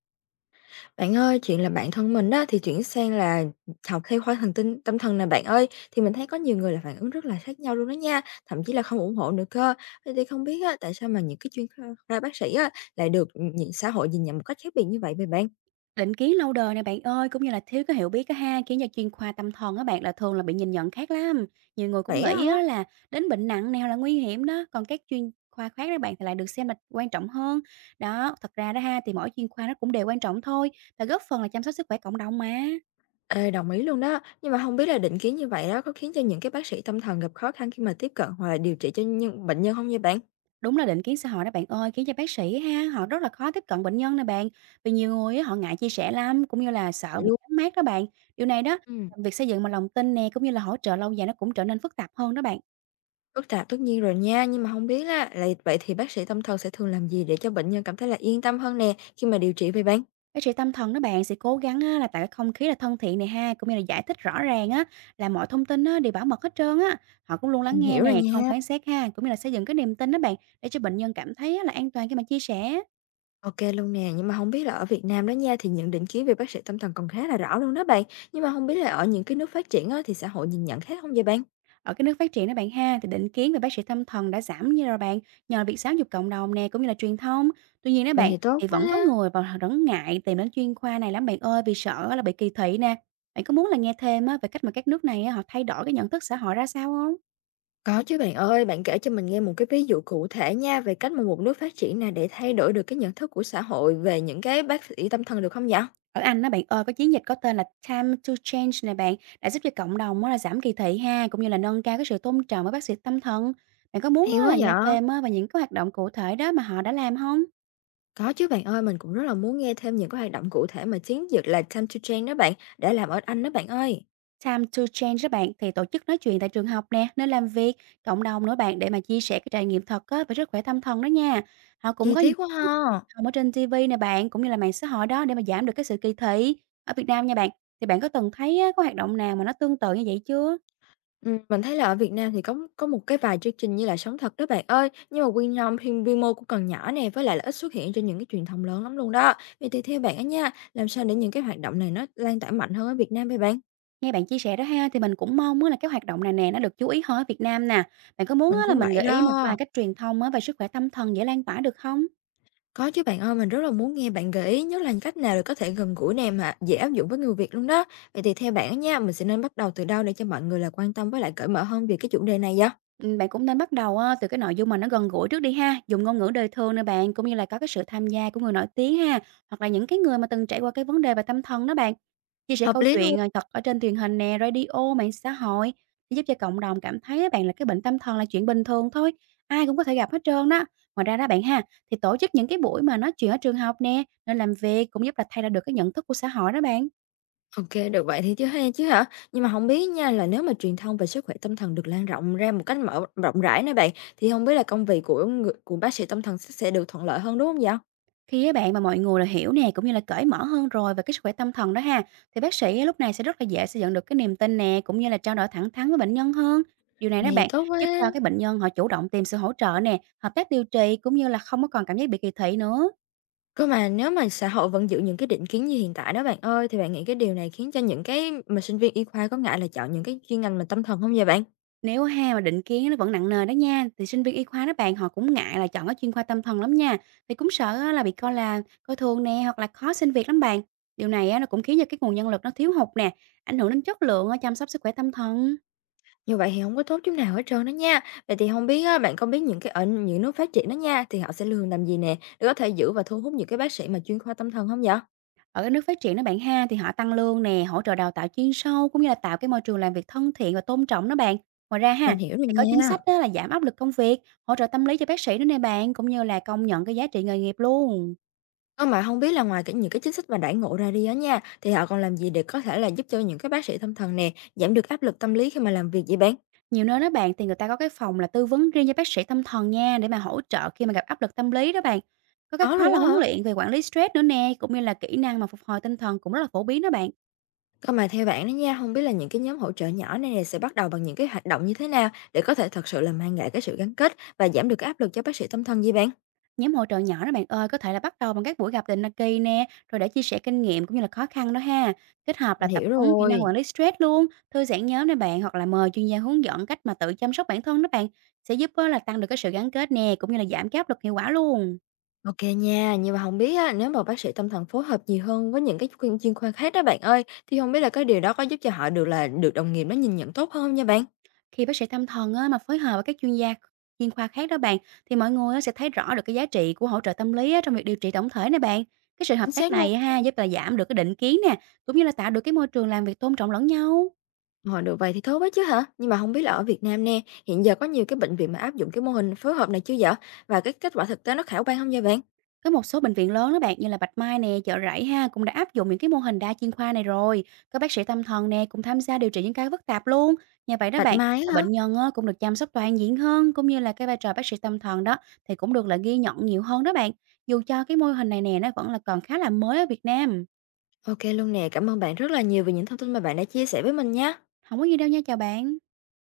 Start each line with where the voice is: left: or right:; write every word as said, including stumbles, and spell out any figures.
left: Bạn ơi, chuyện là bạn thân mình á, thì chuyển sang là học theo khoa thần tinh tâm thần nè bạn ơi, thì mình thấy có nhiều người là phản ứng rất là khác nhau luôn đó nha, thậm chí là không ủng hộ nữa cơ. Vậy thì không biết á, tại sao mà những cái chuyên kh khoa bác sĩ á, lại được, ừm, xã hội nhìn nhận một cách khác biệt như vậy vậy bạn?
right: Định kiến lâu đời này bạn ơi, cũng như là thiếu cái hiểu biết á ha, khiến cho chuyên khoa tâm thần á bạn là thường là bị nhìn nhận khác lắm. Nhiều người cũng
left: Vậy á
right: nghĩ
left: hả?
right: á là đến bệnh nặng nào là nguy hiểm đó, còn các chuyên khoa khác đó bạn thì lại được xem là quan trọng hơn. Đó, thật ra đó ha thì mỗi chuyên khoa nó cũng đều quan trọng thôi và góp phần là chăm sóc sức khỏe cộng đồng mà.
left: Ê, đồng ý luôn đó, nhưng mà không biết là định kiến như vậy đó có khiến cho những cái bác sĩ tâm thần gặp khó khăn khi mà tiếp cận hoặc là điều trị cho nhân bệnh nhân không nha bạn?
right: Đúng là định kiến xã hội đó bạn ơi, khiến cho bác sĩ ha, họ rất là khó tiếp cận bệnh nhân nè bạn. Vì nhiều người á, họ ngại chia sẻ lắm, cũng như là
left: Vậy
right: sợ bị
left: luôn.
right: đánh mát đó bạn. Điều này đó,
left: Ừm.
right: việc xây dựng mà lòng tin nè cũng như là hỗ trợ lâu dài nó cũng trở nên phức tạp hơn đó bạn.
left: Phức tạp tất nhiên rồi nha, nhưng mà không biết là là vậy thì bác sĩ tâm thần sẽ thường làm gì để cho bệnh nhân cảm thấy là yên tâm hơn nè, khi mà điều trị vậy bạn?
right: Bác sĩ tâm thần đó bạn sẽ cố gắng á, là tạo cái không khí là thân thiện này ha, cũng như là giải thích rõ ràng á là mọi thông tin á, đều bảo mật hết trơn á. Họ cũng luôn lắng
left: Mình
right: nghe
left: hiểu rồi
right: nè, không
left: nha.
right: phán xét ha, cũng như là xây dựng cái niềm tin đó bạn để cho bệnh nhân cảm thấy á, là an toàn khi mà chia sẻ.
left: Ok luôn nè, nhưng mà không biết là ở Việt Nam đó nha, thì những định kiến về bác sĩ tâm thần còn khá là rõ luôn đó bạn. Nhưng mà không biết là ở những cái nước phát triển á, thì xã hội nhìn nhận khác không vậy bạn?
right: Ở cái nước phát triển đó bạn ha thì định kiến về bác sĩ tâm thần đã giảm như rồi bạn nhờ việc giáo dục cộng đồng nè cũng như là truyền thông. Tuy nhiên đó
left: Vậy
right: bạn
left: thì tốt
right: thì
left: quá
right: vẫn có
left: ha.
right: người và họ vẫn ngại tìm đến chuyên khoa này lắm bạn ơi vì sợ là bị kỳ thị nè. Bạn có muốn là nghe thêm á, về cách mà các nước này á, họ thay đổi cái nhận thức xã hội ra sao không?
left: Có chứ bạn ơi, bạn kể cho mình nghe một cái ví dụ cụ thể nha, về cách mà một nước phát triển nào để thay đổi được cái nhận thức của xã hội về những cái bác sĩ tâm thần được không vậy?
right: Ở Anh á bạn ơi, có chiến dịch có tên là Time to Change này bạn, đã giúp cho cộng đồng á là giảm kỳ thị ha, cũng như là nâng cao cái sự tôn trọng với bác sĩ tâm thần. Bạn có muốn
left: Hay quá
right: á là nghe
left: vậy!
right: thêm á về những cái hoạt động cụ thể đó mà họ đã làm không?
left: Có chứ bạn ơi, mình cũng rất là muốn nghe thêm những cái hoạt động cụ thể mà chiến dịch là Time to Change đó bạn, đã làm ở Anh đó bạn ơi.
right: Time to Change đó bạn, thì tổ chức nói chuyện tại trường học nè, nơi làm việc, cộng đồng nữa bạn, để mà chia sẻ cái trải nghiệm thật á về sức khỏe tâm thần đó nha. Họ
left: Chi
right: cũng có
left: tiết
right: những
left: quá ha.
right: hồng ở trên ti vi nè bạn, cũng như là mạng xã hội đó để mà giảm được cái sự kỳ thị. Ở Việt Nam nha bạn, thì bạn có từng thấy á có hoạt động nào mà nó tương tự như vậy chưa?
left: Ừm, mình thấy là ở Việt Nam thì có có một cái vài chương trình như là Sống Thật đó bạn ơi, nhưng mà quy nhom quy quy mô cũng còn nhỏ nè, với lại là ít xuất hiện trên những cái truyền thông lớn lắm luôn đó. Vậy thì theo bạn á nha, làm sao để những cái hoạt động này nó lan tỏa mạnh hơn ở Việt Nam vậy bạn?
right: Nghe bạn chia sẻ đó ha, thì mình cũng mong á là cái hoạt động này nè nó được chú ý hơn ở Việt Nam nè. Bạn có muốn
left: Mình
right: á là
left: cũng
right: mình
left: vậy
right: gợi ý
left: đó.
right: một vài cách truyền thông á về sức khỏe tâm thần dễ lan tỏa được không?
left: Có chứ bạn ơi, mình rất là muốn nghe bạn gợi ý nhất là cách nào để có thể gần gũi nè mà dễ áp dụng với người Việt luôn đó. Vậy thì theo bạn á nha, mình sẽ nên bắt đầu từ đâu để cho mọi người là quan tâm với lại cởi mở hơn về cái chủ đề này vậy?
right: Ừm, bạn cũng nên bắt đầu, ơ, từ cái nội dung mà nó gần gũi trước đi ha, dùng ngôn ngữ đời thường nè bạn, cũng như là có cái sự tham gia của người nổi tiếng ha, hoặc là những cái người mà từng trải qua cái vấn đề về tâm thần đó bạn. Chia sẻ
left: Hợp
right: câu
left: lý luôn.
right: chuyện, ờ, thật ở trên truyền hình nè, radio, mạng xã hội sẽ giúp cho cộng đồng cảm thấy á bạn là cái bệnh tâm thần là chuyện bình thường thôi, ai cũng có thể gặp hết trơn đó. Ngoài ra đó bạn ha, thì tổ chức những cái buổi mà nói chuyện ở trường học nè, nơi làm việc cũng giúp là thay ra được cái nhận thức của xã hội đó bạn.
left: Ok, được vậy thì chứ hay chứ hả? Nhưng mà không biết nha, là nếu mà truyền thông về sức khỏe tâm thần được lan rộng ra một cách mở rộng rãi nè bạn, thì không biết là công việc của người, của bác sĩ tâm thần sẽ sẽ được thuận lợi hơn đúng không vậy?
right: Khi á bạn mà mọi người là hiểu nè, cũng như là cởi mở hơn rồi về cái sức khỏe tâm thần đó ha, thì bác sĩ á lúc này sẽ rất là dễ xây dựng được cái niềm tin nè, cũng như là trao đổi thẳng thắn với bệnh nhân hơn. Điều này đó
left: Này
right: bạn,
left: tốt
right: giúp
left: quá.
right: cho cái bệnh nhân họ chủ động tìm sự hỗ trợ nè, hợp tác điều trị cũng như là không có còn cảm giác bị kỳ thị nữa.
left: Cơ mà nếu mà xã hội vẫn giữ những cái định kiến như hiện tại đó bạn ơi, thì bạn nghĩ cái điều này khiến cho những cái mà sinh viên y khoa có ngại là chọn những cái chuyên ngành mà tâm thần không vậy bạn?
right: Nếu ha mà định kiến nó vẫn nặng nề đó nha, thì sinh viên y khoa đó bạn họ cũng ngại là chọn cái chuyên khoa tâm thần lắm nha, vì cũng sợ á là bị coi là coi thường nè hoặc là khó xin việc lắm bạn. Điều này á, nó cũng khiến cho cái nguồn nhân lực nó thiếu hụt nè, ảnh hưởng đến chất lượng ở chăm sóc sức khỏe tâm thần.
left: Như vậy thì không có tốt chút nào hết trơn đó nha. Vậy thì không biết á, bạn có biết những cái ở những nước phát triển đó nha, thì họ sẽ thường làm gì nè, để có thể giữ và thu hút những cái bác sĩ mà chuyên khoa tâm thần không vậy?
right: Ở các nước phát triển đó bạn ha, thì họ tăng lương nè, hỗ trợ đào tạo chuyên sâu cũng như là tạo cái môi trường làm việc thân thiện và tôn trọng đó bạn. Ngoài ra ha,
left: Mình hiểu rồi
right: thì có chính
left: nha.
right: sách đó là giảm áp lực công việc, hỗ trợ tâm lý cho bác sĩ nữa nè bạn, cũng như là công nhận cái giá trị nghề nghiệp luôn.
left: Ơ, mà không biết là ngoài cái những cái chính sách mà đãi ngộ ra đi đó nha, thì họ còn làm gì để có thể là giúp cho những cái bác sĩ tâm thần nè, giảm được áp lực tâm lý khi mà làm việc vậy bạn?
right: Nhiều nơi đó bạn thì người ta có cái phòng là tư vấn riêng cho bác sĩ tâm thần nha để mà hỗ trợ khi mà gặp áp lực tâm lý đó bạn. Có cái
left: Có
right: khóa
left: luôn
right: là
left: á
right: huấn
left: hả?
right: luyện về quản lý stress nữa nè, cũng như là kỹ năng mà phục hồi tinh thần cũng rất là phổ biến đó bạn.
left: Còn mà theo bạn đó nha, không biết là những cái nhóm hỗ trợ nhỏ này nè sẽ bắt đầu bằng những cái hoạt động như thế nào để có thể thật sự là mang lại cái sự gắn kết và giảm được cái áp lực cho bác sĩ tâm thần vậy bạn?
right: Nhóm hỗ trợ nhỏ đó bạn ơi, có thể là bắt đầu bằng các buổi gặp định kỳ nè, rồi để chia sẻ kinh nghiệm cũng như là khó khăn đó ha. Kết hợp là
left: Mình
right: tập
left: hiểu
right: huấn kỹ năng
left: rồi.
right: quản lý stress luôn, thư giãn nhóm nè bạn hoặc là mời chuyên gia hướng dẫn cách mà tự chăm sóc bản thân đó bạn sẽ giúp á là tăng được cái sự gắn kết nè cũng như là giảm cái áp lực hiệu quả luôn.
left: Ok nha, nhưng mà không biết á, nếu mà bác sĩ tâm thần phối hợp nhiều hơn với những cái khuyên chuyên khoa khác đó bạn ơi, thì không biết là cái điều đó có giúp cho họ được là được đồng nghiệp nó nhìn nhận tốt hơn không nha bạn?
right: Khi bác sĩ tâm thần á, mà phối hợp với các chuyên gia chuyên khoa khác đó bạn thì mọi người á sẽ thấy rõ được cái giá trị của hỗ trợ tâm lý á trong việc điều trị tổng thể nè bạn. Cái sự
left: Chính
right: hợp tác
left: xác luôn.
right: này á ha giúp là giảm được cái định kiến nè, cũng như là tạo được cái môi trường làm việc tôn trọng lẫn nhau.
left: Họ được vậy thì tốt quá chứ hả? Nhưng mà không biết là ở Việt Nam nè, hiện giờ có nhiều cái bệnh viện mà áp dụng cái mô hình phối hợp này chưa vậy? Và cái kết quả thực tế nó khả quan không nha bạn?
right: Có một số bệnh viện lớn đó bạn như là Bạch Mai nè, Chợ Rẫy ha cũng đã áp dụng những cái mô hình đa chuyên khoa này rồi. Các bác sĩ tâm thần nè cũng tham gia điều trị những cái phức tạp luôn. Như vậy đó
left: Bạch
right: bạn,
left: Mai
right: là
left: á hả?
right: bệnh nhân á, cũng được chăm sóc toàn diện hơn cũng như là cái vai trò bác sĩ tâm thần đó thì cũng được là ghi nhận nhiều hơn đó bạn. Dù cho cái mô hình này nè nó vẫn là còn khá là mới ở Việt Nam.
left: OK luôn nè. Cảm ơn bạn rất là nhiều vì những thông tin mà bạn đã chia sẻ với mình nhé.
right: Không có gì đâu nha, chào bạn.